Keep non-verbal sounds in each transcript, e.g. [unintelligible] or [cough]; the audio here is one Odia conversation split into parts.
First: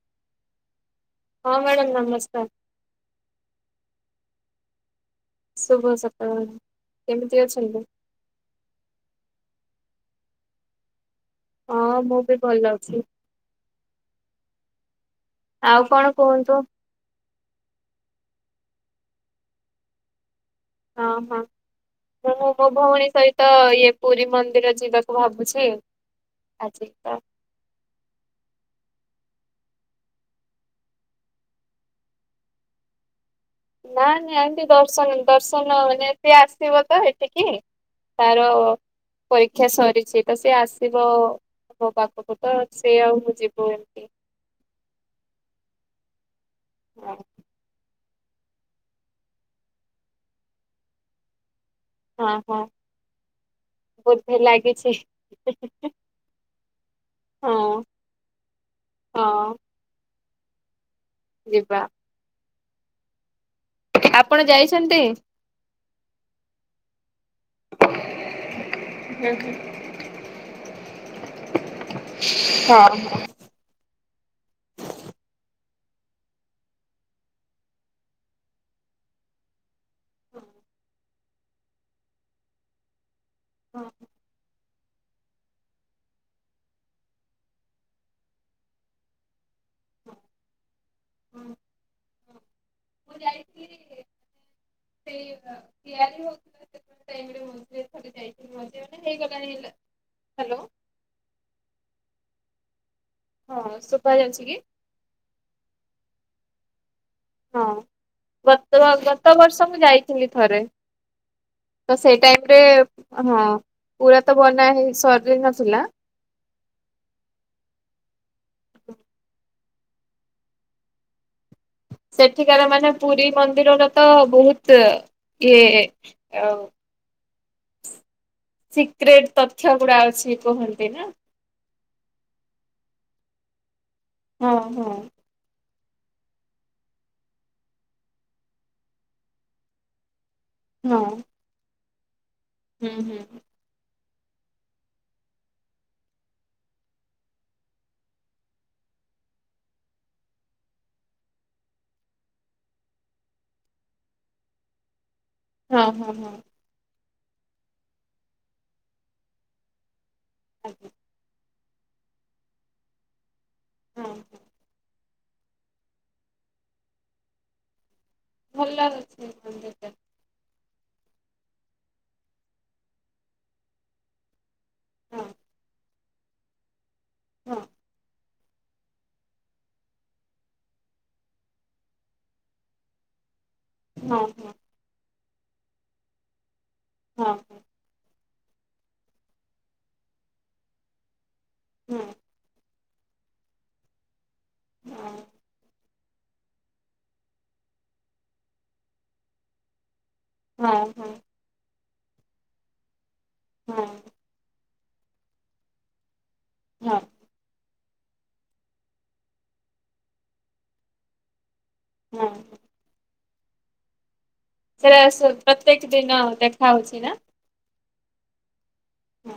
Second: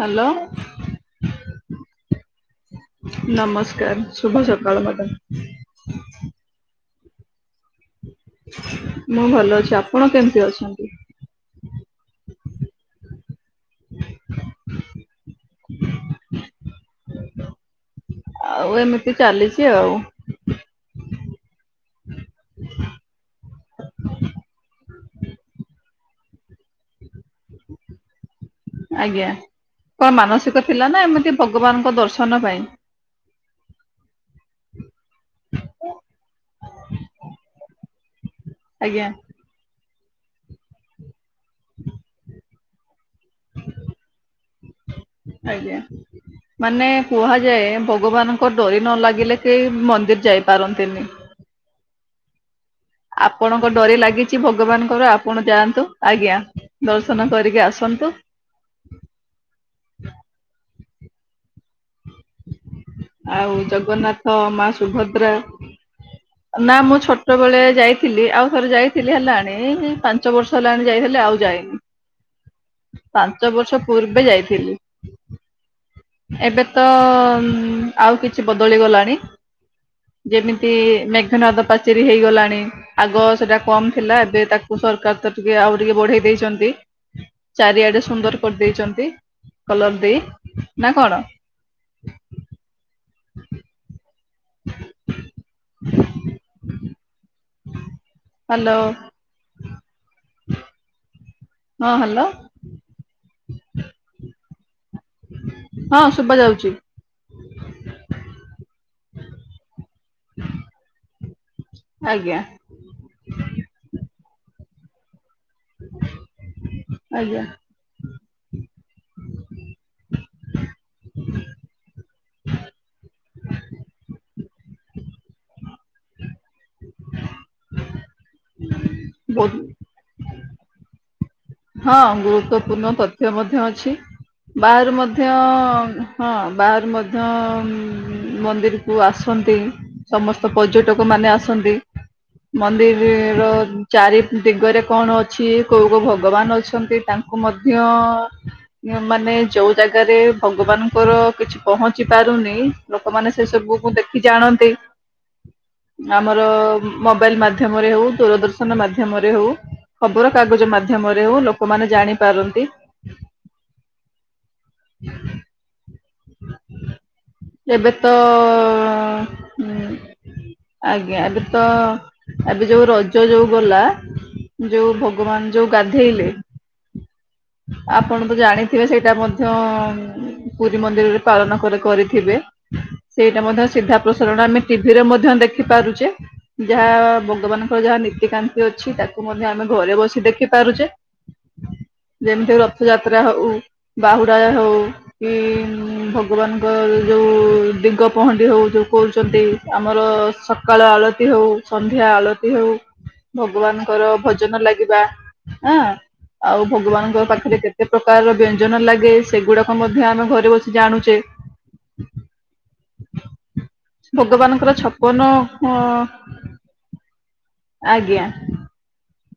ହ୍ୟାଲୋ। ହଁ ମ୍ୟାଡ଼ାମ ନମସ୍କାର। ନମସ୍କାର ଶୁଭ ସକାଳ ମ୍ୟାଡ଼ାମ। ଶୁଭ ସକାଳ କେମିତି ଅଛନ୍ତି? ମୁଁ ଭଲ ଅଛି ଆପଣ କେମିତି ଅଛନ୍ତି? ହଁ ମୁଁ ବି ଭଲ ଅଛି। [unintelligible] ଆଉ କଣ କୁହନ୍ତୁ। ଆଉ ଏମିତି ଚାଲିଛି ଆଉ। ହଁ ହଁ ମୁଁ ମୋ ଭଉଣୀ ସହିତ ଇଏ ପୁରୀ ମନ୍ଦିର ଯିବା ଭାବୁଛି ଆଜି ତ ଆଜ୍ଞା କଣ ମାନସିକ ଥିଲା ନା ଏମିତି ଭଗବାନଙ୍କ ଦର୍ଶନ ପାଇଁ। ନାଇ ନାଇଁ ଆଣ୍ଟି ଦର୍ଶନ ଦର୍ଶନ ମାନେ ଏ ସେ ଆସିବ ତ ଏଠିକି ତାର ଆଜ୍ଞା ପରୀକ୍ଷା ସରିଛି ତ ସେ ଆସିବ ମୋ ପାଖକୁ ତ ସେ ଆଉ ମୁଁ ଯିବୁ ଏମତି। ଆଜ୍ଞା ମାନେ ହଁ କୁହାଯାଏ ଭଗବାନଙ୍କ ଡରି ନ ଲାଗିଲେ କେହି ମନ୍ଦିର ଯାଇପାରନ୍ତିନି। ହଁ। ହଁ ଆପଣଙ୍କ ଡରି ଲାଗିଛି ଭଗବାନଙ୍କର ଆପଣ ଯାଆନ୍ତୁ ଆଜ୍ଞା ଦର୍ଶନ ହଁ କରିକି ଆସନ୍ତୁ। ହଁ ନ୍ତୁ। ଯିବା ଆଉ ଜଗନ୍ନାଥ ଆପଣ ମା ଯାଇଛନ୍ତି? ସୁଭଦ୍ରା ନା ମୁଁ ଛୋଟ ବେଳେ ଯାଇଥିଲି ଆଉ ଥରେ ଯାଇଥିଲି ହେଲାଣି ପାଞ୍ଚ ବର୍ଷ ହେଲାଣି ଯାଇଥିଲି। ହେଲେ ଆଉ ଯାଏନି। [unintelligible] ପାଞ୍ଚ ବର୍ଷ ପୂର୍ବେ ଯାଇଥିଲି। ଏବେ ତ ଆଉ କିଛି ବଦଳିଗଲାଣି। ଯେମିତି ମେଘନାଥ ପାଚେରୀ ହେଇଗଲାଣି ଆଗ ସେଟା ହଁ। କମ ଥିଲା ଏବେ ତାକୁ ସରକାର ତ ଟିକେ ଆଉ ଟିକେ ବଢେଇ ଦେଇଛନ୍ତି ଚାରିଆଡେ ସୁନ୍ଦର କରିଦେଇଛନ୍ତି। କଲର ଦେଇ ନା କଣ। ମୁଁ [inaudible] ସେ ତିଆରି ତାଇ ଥ ଯାଇଥିଲି ହ୍ୟାଲୋ ମଝ ହେଇଗଲାଣି ହେ ହାଲୋ। ହଁ ହ୍ୟାଲୋ। ହଁ ଶୁଭା ଯାଉଛି କି? ହଁ ଶୁଭା ଯାଉଛି। ହଁ ଗ ଗତ ବର୍ଷ ମୁଁ ଯାଇଥିଲି ଥରେ। ତ ସେଇ ଆଜ୍ଞା ଟାଇମରେ ହଁ ପୁରା ତ ବନା ହେଇ ସାରିନଥିଲା। ଆଜ୍ଞା ସେଠିକାର ମାନେ ପୁରୀ ମନ୍ଦିରର ତ ବହୁତ ଏ ଆଉ [inaudible] ସିକ୍ରେଟ ବହୁତ ତଥ୍ୟ ଗୁଡା ଅଛି କୁହନ୍ତି ନା। ହଁ ଗୁରୁତ୍ୱପୂର୍ଣ୍ଣ ତଥ୍ୟ ମଧ୍ୟ ଅଛି, ହଁ ହଁ ବାହାରୁ ମଧ୍ୟ ହଁ ବାହାରୁ ମଧ୍ୟ ମନ୍ଦିରକୁ ଆସନ୍ତି ସମ ତ ହଁ ପର୍ଯ୍ୟଟକମାନେ ଆସନ୍ତି। ହୁଁ ମନ୍ଦିର ହୁଁ ର ଚାରି ଦିଗରେ କଣ ଅଛି କୋଉ କୋଉ ଭ ଭଗବାନ ଅଛନ୍ତି ତାଙ୍କୁ ମଧ୍ୟ ମାନେ ଯୋଉ ଜାଗାରେ ଭଗବାନଙ୍କର କିଛି ପହଞ୍ଚି ପାରୁନି ଲୋକମାନେ ସେ ସବୁକୁ ଦେଖି ଜାଣନ୍ତି। ହଁ ହଁ ଆମର ହଁ ମୋବାଇଲ ମାଧ୍ୟମରେ ହଉ ଦୂରଦର୍ଶନ ମାଧ୍ୟମରେ ହଉ। ଖବରକାଗଜ ମା ଲୋକମାନେ ଜାଣିପାରନ୍ତି। ହଁ ହଁ। ଏବେ। ତ ଭଲ ଲାଗୁଛି ମନ୍ଦ ହୁଁ ଆଜ୍ଞା ଏବେ ତ ଏବେ ଯୋଉ ରଜ ଯୋଉ ଗଲା। ଯୋଉ ହଁ ଭଗବାନ ଯୋଉ ଗାଧେଇଲେ ହଁ ଆପଣ ଜାଣିଥିବେ ସେଇଟା ମଧ୍ୟ ପୁରି ମନ୍ଦିରରେ ପାଳନ କରିଥିବେ ସେଇଟା ମଧ୍ୟ ସିଧା ପ୍ରସାରଣ ହଁ ଆମେ ଟିଭିରେ ମଧ୍ୟ ମଧ୍ୟ ଦେଖିପାରୁଛେ ଯାହା ହଁ ଭଙ୍ଗବାନଙ୍କର ଯାହା ନୀତିକାନ୍ତି ଅଛି ତାକୁ ମଧ୍ୟ ଆମେ ଘରେ ବସି ଦେଖି ପାରୁଛେ ହଁ ଯେମିତି ରଥ ରଥ ଯାତ୍ରା ହଉ ବାହୁଡଜା ହଉ କି ଭଗବାନଙ୍କ ଯେଉଁ ଦିଗ ପହଣ୍ଡି ହେଉ ଯେଉଁ କରହୁଛନ୍ତି ଆମ ଆମର ହଁ ସକାଳ ହଁ ହଁ ଆଳତି ହଉ, ସନ୍ଧ୍ୟା ଆଳତି ହଉ, ହଁ ହଁ ଭଗବାନଙ୍କର ଭଜନ ଲାଗି ହଁ ଆଉ ହଁ ଭଗବାନଙ୍କ ପାଖରେ କେତେ କେତେ ପ୍ରକାର ବ୍ୟଞ୍ଜନ ଲାଗେ ସେଗୁଡାକ ମଧ୍ୟ ଆମେ ଘରେ ବସି ଜାଣୁଛେ। ହଁ ଭଗବାନଙ୍କର ଛପନ ସେଟ ଅ ପ୍ରତ୍ୟେକ ଦିନ ଦେଖା ହଉଛି ନା ଆଜ୍ଞା। ହୁଁ।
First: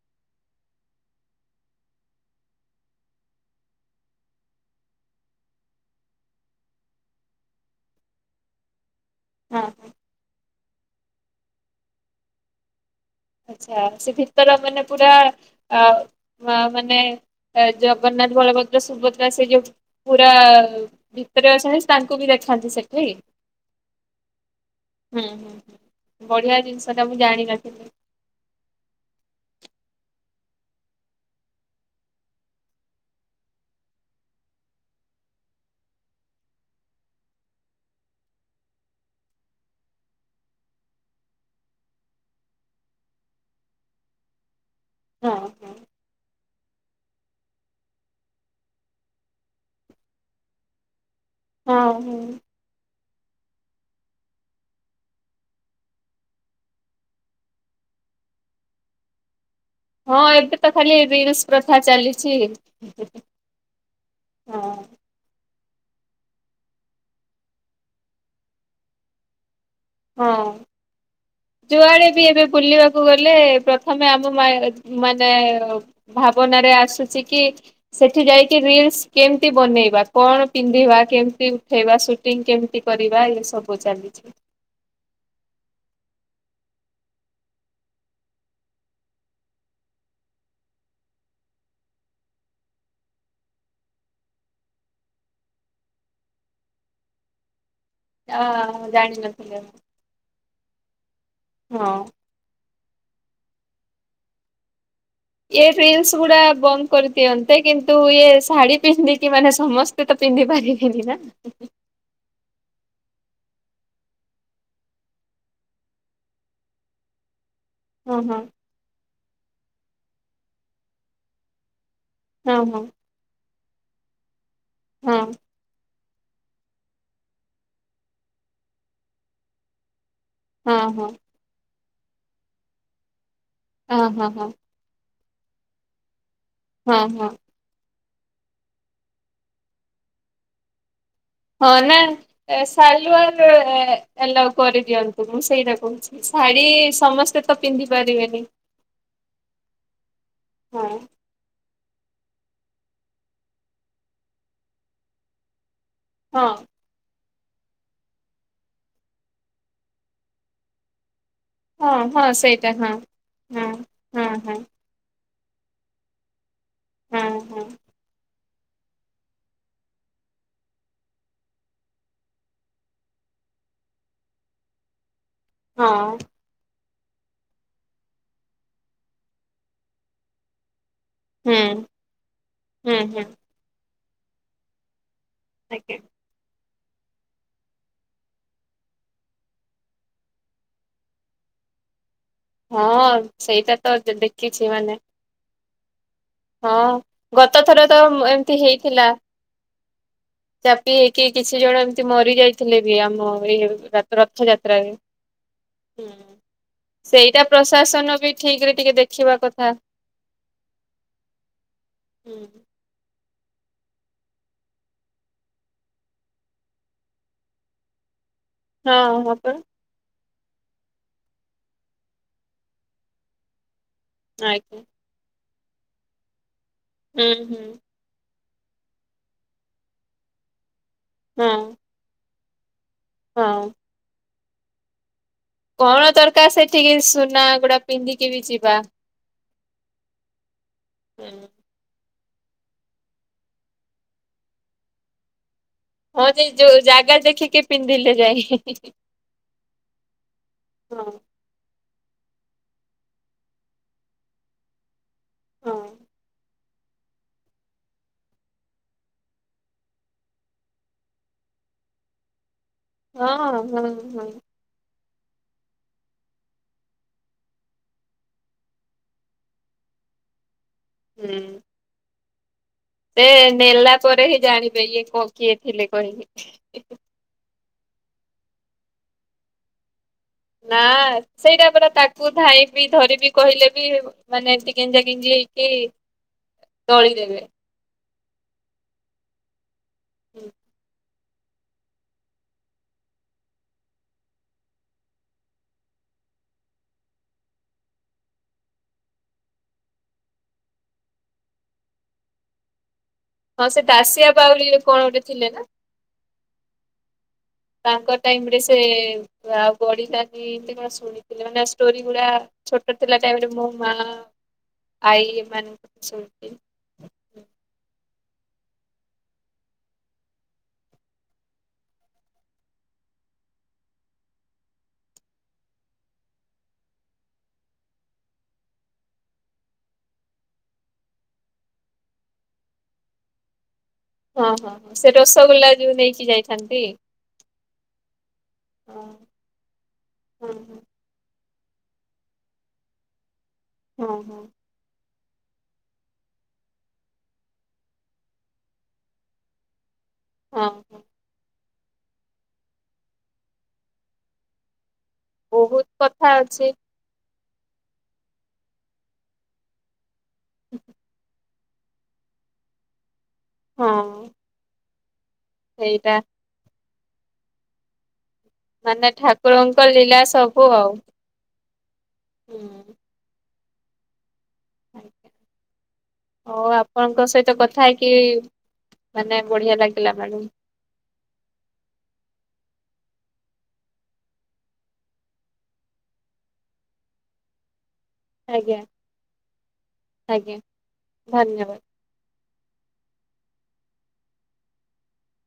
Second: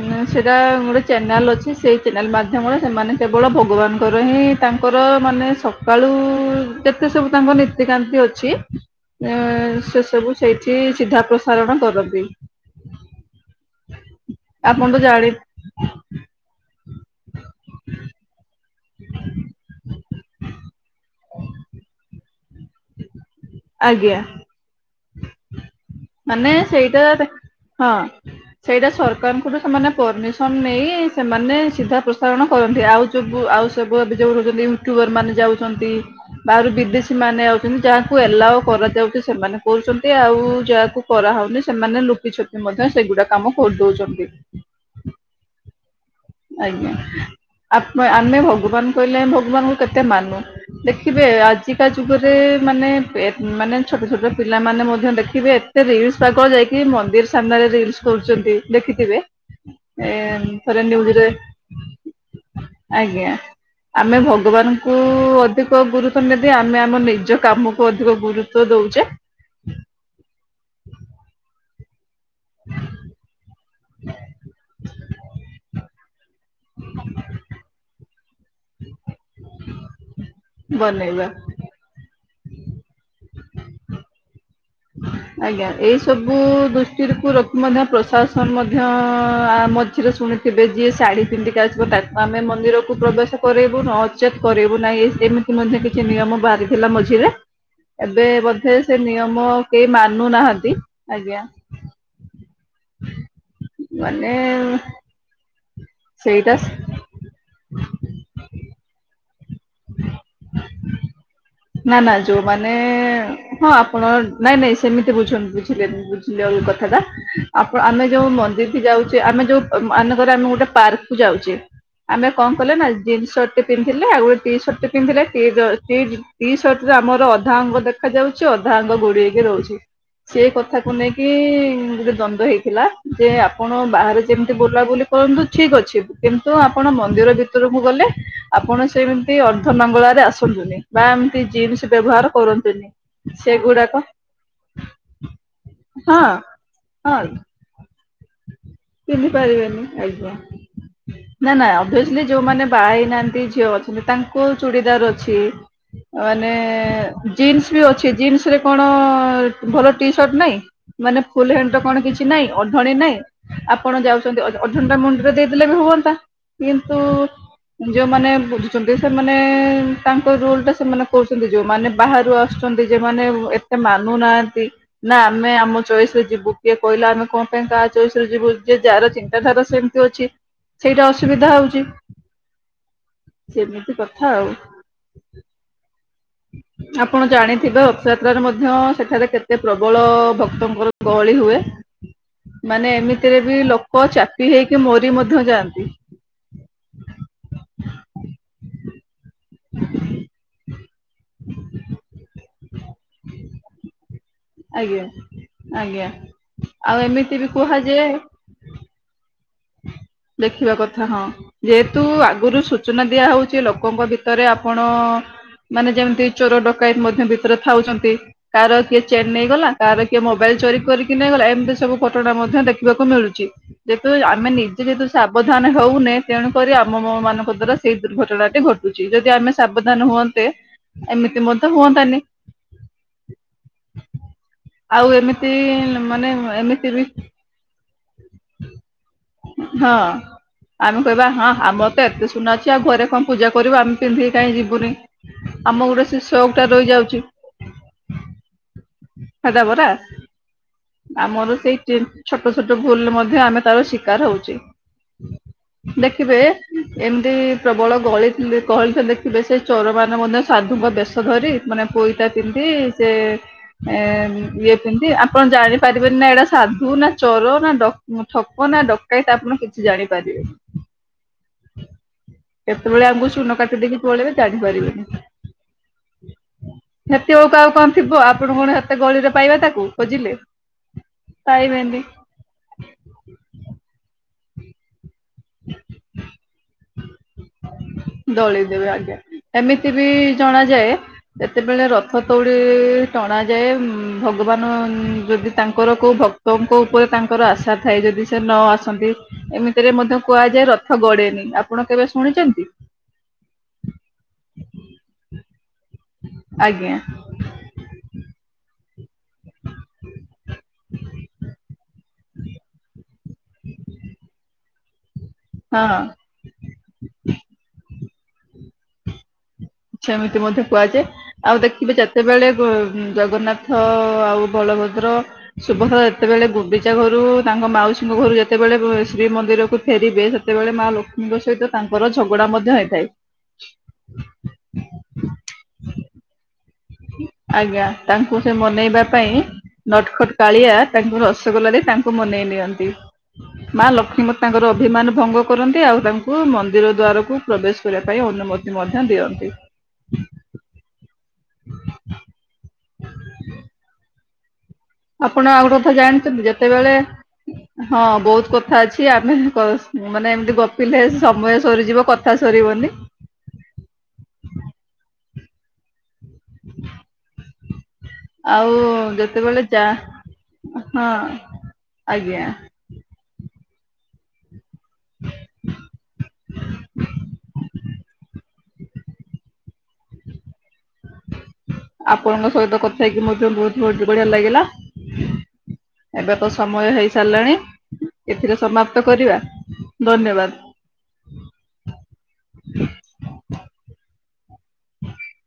ଏନା ସେଟା ମୋର ଚ୍ୟାନେଲ୍ ଅଛି, ସେହି ଚ୍ୟାନେଲ୍ ମାଧ୍ୟମରେ ସେମାନେ କେବଳ ଭଗବାନଙ୍କର ହିଁ ତାଙ୍କର ତ ମାନେ ସକାଳୁ କେତେ ସବୁ ତାଙ୍କ ନୀତିକାନ୍ତି ଅଛି। ଏ ହଁ ସେସବୁ ସେଇଠି ସିଧା ପ୍ରସାରଣ କରନ୍ତି। ଆଚ୍ଛା ସେ ଭିତର ମାନେ ଆପଣ ତ ପୁରା ଜାଣି ଆ ମା ମାନ ଏ ଜଗନ୍ନାଥ, ବଳ ଦ୍ର ସୁଭଦ୍ରା ସେଇଟି ଅଛନ୍ତି। ପୁରା ଭିତରେ ଅଛନ୍ତି ତାଙ୍କୁ ବି ଦେଖାନ୍ତି ସେଠି। ଆଜ୍ଞା। ହୁଁ ହୁଁ ମାନେ ବଢିଆ ଜିନିଷ ସେଇଟା ଟା ମୁଁ ହଁ ଜାଣିିନଥିଲି। ସେଇଟା ସରକାରଙ୍କଠୁ ସେମାନେ ପରମିସନ ନେଇ ସେମାନେ ସିଧା ପ୍ରସାରଣ କରନ୍ତି, ଆଉ ଯୋଉ ଆଉସବୁ ଅବିଯୋଗ ରୋଉଚନ୍ତି ୟୁଟ୍ୟୁବର ମାନେ ଯାଉଚନ୍ତି, ବାଆରୁ ବିଦେଶୀ ମାନେ ଆଉଚନ୍ତି ଯାହାକୁ ଏ ହେଲା ଆଉ କରାଯାଉଚି ସେମାନେ କଉଚନ୍ତି ଆଉ ଯାହାକୁ କରାହୋଉନି ସେମାନେ ଲୁପିଛୁପି ମଧ୍ୟ ସେଗୁଡା କାମ କରିଦୋଉଛନ୍ତି। ହଁ। ଆଜ୍ଞା ଆପ୍ ଆମେ ଭଗବାନ କହିଲେ ଭଗବାନଙ୍କୁ କେତେ ମାନୁ ଦେଖ ଖିବେ ହଁ ଆଜିକା ହଁ ଯୁଗରେ ମାନେ ପେ ମାନେ ଛୋଟ ଛୋଟ ପିଲାମାନେ ମଧ୍ୟ ଦେଖିବେ ଏତେ ରିଲସ ପାଗଳ ଯାଇକି ମନ୍ଦିର ସାମ୍ନାରେ ରିଲସ କରୁଚ ନ୍ତି ଦେଖିଥିବେ ଏ ହଁ ଏବେ ତ ଥରେ ଖାଲି ନିଉ ଜରେ, ରିଲସ ପ୍ରଥା ଚାଲିଛି ଆଜ୍ଞା ଆମେ ହଁ ଭଗବାନଙ୍କୁ-ଉ-ଉ-ଉ ଅଧି କ ଗୁରୁଛନ ଯଦି ଆମେ ଆମ ନିଜ କାମକୁ ଅଧିକ ଗୁରୁତ୍ବ ଦଉଚେ। ହଁ ଯୁଆଡେ ବି ଏବେ ବୁଲିବାକୁ ଗଲେ ପ୍ରଥମେ ଆମ୍ବ ମାୟାର ହେଚ ମାନେ-ଏ-ଏ ଭାବନାରେ ଆସୁଛି କି ସେଠି ଯାଇକି ରିଲସ କେମତି ବନେଇବା। କଣ ପିନ୍ଧିବା, ବନେଇବା। କେମତି ଉଠେଇବା, ସୁଟିଂ କେମିତି କରିବା ଏସବୁ ଚାଲିଚି। ଆଜ୍ଞା ଏଇ ସବୁ ଦୃଷ୍ଟିରୁ କୁ ରଖି ମଧ୍ୟ ପ୍ରଶାସନ ମଧ୍ୟ ଅ-ଅ-ଅ ଆ ମଝିରେ ଶୁଣିଥିବେ ଯିଏ ଶାଢୀ ପିନ୍ଧିକି ଆସିବ ତାକୁ ଆମେ ମନ୍ଦିରକୁ ପ୍ରବେଶ କରେଇବୁ ନଚେତ୍ କରେଇବୁ ନାହିଁ ଇ ଏମତି ମଧ୍ୟ କିଛି ନିୟମ ବାହାରିଥିଲା ମଝିରେ ଏବେ ଆ ବୋଧେ ସେ ନିୟମ ଜାଣିନଥିଲେ ମାନୁ ନାହାନ୍ତି, ଆଜ୍ଞା। ମୁଁ ହଁ। ମାନେ-ଏ-ଏ ଇଏ ଫିଲସ ଗୁଡା ବନ୍ଦ କରିଦିଅନ୍ତେ କିନ୍ତୁ ଇଏ ଶାଢୀ ପିନ୍ଧିକି ମାନେ ସମସ୍ ସ୍ତେତ ପିନ୍ଧି ପାରିବେନି ନା। ନା ନା ଯୋଉମାନେ ହଁ ଆପଣ ନାଇଁ ନାଇଁ ସେମିତି ବୁଝନ୍ତି ବୁଝିଲେନି ବୁଝିଲେ ଯୋଉ କଥାଟା ଆହ ଆପଣ ଆମେ ହଁ ଯୋଉ ହଁ ମନ୍ଦିରକି ଯାଉଚେ ଆମେ ଯୋଉ ମାନେକର ଆମେ ଗୋଟେ ପାର୍କକୁୁ ଯାଉଚେ ଆମେ କଣ କଲେ ହଁ ନା ଜିନ୍ସସର୍ଟ ଟି ପିନ୍ଧିଲେ ଆଉ ଗୋଟେ ଟିସର୍ଟ ଟି ହଁ ପିନ୍ଧିଲେ ଟି ଯ ଟିଜ୍ ଟିସର୍ଟରେ ଆମର ଅଧା ଅଙ୍ଗ ଦେଖାଯାଉଚି ଅଧା ଅଙ୍ଗ ଗୋଡେଇକି ରହୁଚି। ସେ ହଁ କଥାକୁ ହଁ ହଁ ନେଇକି-ଇ-ଇ ଗୋଟେ ଦ୍ଵନ୍ଦ ହେଇଥିଲା ଯେ ଆପଣ ବାହାରେ ହଁ ହଁ ହଁ ଯେମତି ବୁଲାବୁଲି କରନ୍ତୁ ଠିକ୍ ଅଛି କିନ୍ତୁ ଆପଣ ହଁ ମନ୍ଦିର ହଁ। ଭିତରକୁ ଗଲେ ଆପଣ ସେମତି ଅର୍ଦ୍ଧ ନଙ୍ଗଳାରେ ଆସନ୍ତୁନି। ବା ଏମିତି ହଁ ଜିନ୍ସ ନା ବ୍ୟବହାର କରନ୍ତୁନି ସାଲ୍ୱାର ଏ ସେଗୁଡାକ ଏଲାଓ କରିଦିଅନ୍ତୁ ମୁଁ ସେଇଟା କହୁ ହଁ ଚି ଶାଢୀ ହଁ ସମସ୍ତେ ତ ପିନ୍ଧି ପାରିବେନି ପିନ୍ଧି ପାରିବେନି ଆଜ୍ଞା ହଁ ନା ନା ଅ ସେମତି ଯୋଉମାନେ ବାହା ହେଇନାହାନ୍ତି ଝିଅ ଅଛନ୍ତି ତାଙ୍କୁ ଚୁଡ଼ିଦାର ଅଛି। ହଁ ମାନେ-ଏ-ଏ-ଏ ଜିନ୍ସବି ଅଛି। ଜିନ୍ସରେ କଣ-ଅ-ଅ-ଅ ଭଲ ଟିସର୍ଟ ନାହିଁ। ମାନେ ଫୁଲ ହେଣ୍ଡର ହଁ କଣ ହଁ କିଛି ନାଇଁ, ସେଇଟା ହଁ। ଅଢଣି ନାଇଁ। ହଁ ଆପଣ ହଁ ଯାଉଛନ୍ତି ଓ ହଁ ଓଢଣି ଟା ମୁଣ୍ଡରେ ଦେଇଦେଲେବି ହୁଅନ୍ତା। ହଁ ହଁ କିନ୍ତୁ-ଉ-ଉ-ଉ ଯୋଉମାନେ ଆସୁଛନ୍ତି ସେମାନେ-ଏ-ଏ-ଏ ତାଙ୍କ ରୁଲଟା ସେମାନେ କୋହୁଛନ୍ତି, ଯେଉ ମାନେ ବାହାରୁ ଆସୁଛନ୍ତି ଯେମାନେ ଏ ଏତେ ମାନୁନାହାନ୍ତି ନା ଆମେ ଆମ ଚଏସ ହଁ ଯିବୁ କିଏ କଇଲା ଆମେ କଣ ପାଇଁ କା ହାର ଚୟସ୍ ରେ ଯିବୁ ଯେ ଯାହାର ଚିନ୍ତାଧାରା ସେମିତି ଅଛି। ସେଇଟା ଅସୁବିଧା ହୁଁ ହଉଛି। ହୁଁ ହୁଁ ସେମିତି କଥା ଆଉ। ଆଜ୍ଞା। ହ ଆପଣ ଜାଣିଥିବେ ରଥଯାତ୍ରାରେ ମଧ୍ୟ ସେଠାରେ କେତେ ପ୍ରବଳ-ଅ-ଅ ଭକ୍ତଙ୍କର ଗହଳି ହୁଏ। ମାନେ ହଁ ଏମିତିରେ ବି ସେଇଟା ତ ଲୋକ ଚାପି ଦେଖିଛି ହେଇକି ମାନେ ମୋରି ମଧ୍ୟ ଯାଆନ୍ତି। ହଁ ଗତ ଥର ତ ଏମ ଏମିତି ହେଇଥିଲା। ଚାପି ହେଇକି କିଛି ଜଣ ଏମତି ମରି ଯାଇଥିଲେ ବି ଆମ ଏଇ ରଥଯାତ୍ରାରେ ଆଜ୍ଞା ହୁଁ। ଆଜ୍ଞା ଆଉ ସେଇଟା ଏମିତି ବି କୁହାଯାଏ ପ୍ରଶାସନ ବି ଠିକରେ ଟିକେ ଦେଖିବା କଥ୍ ଦେଖିବା କଥା ହଁ। ଯେହେତୁ ଆଗରୁ ସୂଚନା ଦିଆ ହଉ ଛି ଲୋକଙ୍କ ଭିତରେ ଆପଣ-ଅ-ଅ ମାନେ ଯେମିତି ଚୋର ଡକାୟତ ମଧ୍ୟ ଭିତରେ ଥାଉଛନ୍ତି। କାହାର କିଏ ହଁ ଚେନ୍ ଆପଣ ନେଇଗଲା କାହାର କିଏ ମୋବାଇଲ ଚୋରି କରିକି ନେଇ ଗଲା ଏମିତି ସବୁ ଫଟୋଟା ମଧ୍ୟ ଦେଖିବାକୁ ମିଳୁଛି। ଯେହେତୁ ଆମେ ନିଜେ ଆଜ୍ଞା ଯେହେତୁ ସାବଧାନ ହେଉନି ତେଣୁ କରି ଆମ ମ ହୁଁ ମାନଙ୍କ ହୁଁ ଦ୍ୱାରା ସେଇ ଦୁର୍ଘଟଣା ତି ଘଟୁଛି ଯଦି ଆମେ ସାବଧାନ ହୁଅନ୍ତେ ଏମିତି ହଁ ମଧ୍ୟ ହୁଅନ୍ତାନି। ହଁ। ଆଉ ଏମିତି କଣ ମାନେ ଦରକାର ଏ ସେଠିକି ଏମିତି ବି ସୁନା ଗୁଡା ପିନ୍ଧିକି ବି ଯିବା। ହଁ ଆମେ କହିବା ହୁଁ ହଁ ଆମର ତ ଏତେ ସ ଶୁନା ଅଛି ଆଉ ଘରେ କଣ ପୂଜା କରିବୁ ଆମେ ପିନ୍ଧିକି କହିଁ ଯିବୁନି। ଆମ ଗୋଟେ ସେ ହଁ ଯେ ସଉକ ଟା ଯୋଉ ରହିଯାଉଛି ଜାଗା ଦେଖିକି ପିନ୍ଧିଲେ ଯାଇ। ଖଜ ପରା ଆମର ସେଇ ଜିନ୍ ଛୋଟ ଛୋଟ ଭୁଲରେ ମଧ୍ୟ ଆମେ ତାର ଶିକାର ହୋଉଚି। ହଁ ଦେଖିବେ ଏମିତି ପ୍ରବଳ ଗଳି କହଳି ଦେଖିବେ ସେ ଚୋର ମାନେ ମଧ୍ୟ ଧୁଙ୍କ ବେଶ ଧରି ମାନେ ପୋଇଟ ପିନ୍ଧି ସେ ହଁ ହଁ ହଁ ହୁଁ ଏଁ ଇଏ କେମିତି ଆପଣ ଜାଣିପାରିବେନି ନା ଏଇଟା ସାଧୁ ନା ଚୋର ନା ଡ ଠକ ନା ଡକାଏତ୍ ଆପଣ କିଛି ଜାଣିପାରିବେ। କେତେବେଳେ ଆମକୁ ସେ ଚୂନ କାଟି ନେଲା ଦେଇକି ପରେ ପଳେଇବେ ହିଁ ଜାଣିବେ ଇଏ ଜାଣିପାରିବେନି। କ କିଏ ଥିଲେ କହିକି। ସେତେ ବେଳକୁ ଆଉ କଣ ଥିବ ଆପଣ କଣ ହେତେ ଗଳିରେ ପାଇବା ତାକୁ। ଖୋଜିଲେ ନା ସେଇଟା ପୁରା ପାଇବେନି। ତାକୁ ଧାଇଁବି ଧରିବି କହିଲେ ବି ମାନେ ଏମତି କି ଭିଞ୍ଜି ହେଇକି ଦଳିଦେବେ। ଦଳିଦେବେ ଆଜ୍ଞା ଏମିତି ବି ଜଣାଯାଏ ସେତେବେଳେ ରଥ ଦୌଡି ଟଣା ଯାଏ ଭଗବାନ ଯଦି ତାଙ୍କର କୋଉ ଭ କ୍ତଙ୍କ ଉପରେ ତାଙ୍କର ଆଶା ଥାଏ ଯଦି ସେ ନ ଆସନ୍ତି। ଏମିତିରେ ମଧ୍ୟ କୁହାଯାଏ ରଥ ଗଡେ ନି ଆପଣ କେବେ ଶୁଣିଚନ୍ତି? ହଁ ସେ ଦାଶିଆବାଉଳି କଣ ଗୋଟେ ଥିଲେ ନା? ଆଜ୍ଞା। ତାଙ୍କ ଟାଇମ ରେ ସେ ଆଉ ଗିଲ ନାହିଁ ଏମତି କଣ ଶୁଣିଥିଲେ ମାନେ ଷ୍ଟୋରି ଗୁଡା ଛୋଟ ଥିଲା ଟାଇମ୍ ରେ ମୋ ମା ଆଇ ଏମାନେ ହଁ। ସ ସେମିତି ମଧ୍ୟ କୁହାଯାଏ। ଆଉ ଦେଖିବେ ଯେତେବେଳେ ବ ଜଗନ୍ନାଥ ଆଉ ବଳ ସୁଭଦ୍ର ସୁଭଦ୍ରା ଯେତେବେଳେ ଗୁଣ୍ଡିଚା ଘରୁ ତାଙ୍କ ମାଉସୀଙ୍କ ଘରୁ ଯେତେବେଳେ ବ ଶ୍ରୀମନ୍ଦିରକୁ ଫେରିବେ ସେତେବେଳେ ମା ଲକ୍ଷ୍ମୀଙ୍କ ସହିତ ତାଙ୍କର ଝଗଡା ମଧ୍ୟ ହେଇଥାଏ। ହଁ ହଁ ହଁ ସେ ରସଗୋଲା ଯୋଉ ନେଇକି ଯାଇଥାନ୍ତି। ଆଜ୍ଞା ତାଙ୍କୁ ସେ ମନେଇବା ହଁ ପାଇଁ ନଟ ଖଟ ହଁ କାଳିଆ ତାଙ୍କୁ ରସଗୋଲାରେ ତାଙ୍କୁ ମନେଇ ନିଅନ୍ତି ମା ହଁ ହଁ ଲକ୍ଷ୍ମୀ ମା ହଁ ତାଙ୍କର ଅଭିମାନ ଭଙ୍ଗ କରନ୍ତି ଆଉ ତାଙ୍କୁ ମନ୍ଦିର ଦ୍ଵାରକୁ ପ୍ରବେଶ କରିବା ପାଇଁ ଅନୁମତି ମଧ୍ୟ ଦିଅନ୍ତି। ହଁ। ଆପଣ ଆଉ ଗୋଟେ ବହୁତ କଥା ଜାଣିଛନ୍ତି ଅଛି ଯେତେବେଳେ ହଁ ବହୁତ କଥା ଅଛି ଆମେ କ ମାନେ ଏମିତି ଗପିଲେ ସମୟ ସରିଯିବ କଥା ସରିବନି। ହଁ। ସେଇଟା। ଆଉ ମାନେ ଯେତେବେଳେ ଯା ଠାକୁରଙ୍କ ଲୀଳା ସବୁ ଆଉ ହଁ। ଆଜ୍ଞା। ହୁଁ। ହଉ ଆପଣଙ୍କ ସହିତ କଥା ହେଇକି ମାନେ ବଢିଆ ଲାଗିଲା ମ୍ୟାଡମ୍। ଆପଣଙ୍କ ସହିତ କଥା ହେଇକି ମଧ୍ୟ ବହୁତବଢ଼ ବଢିଆ ଲାଗିଲା। ଏବେ ତ ସମୟ ହେଇ ସାରିଲାଣି। ଏଥିରେ ଆଜ୍ଞା ସମାପ୍ତ କରିବା ଆଜ୍ଞା ଧନ୍ୟବାଦ। [inaudible]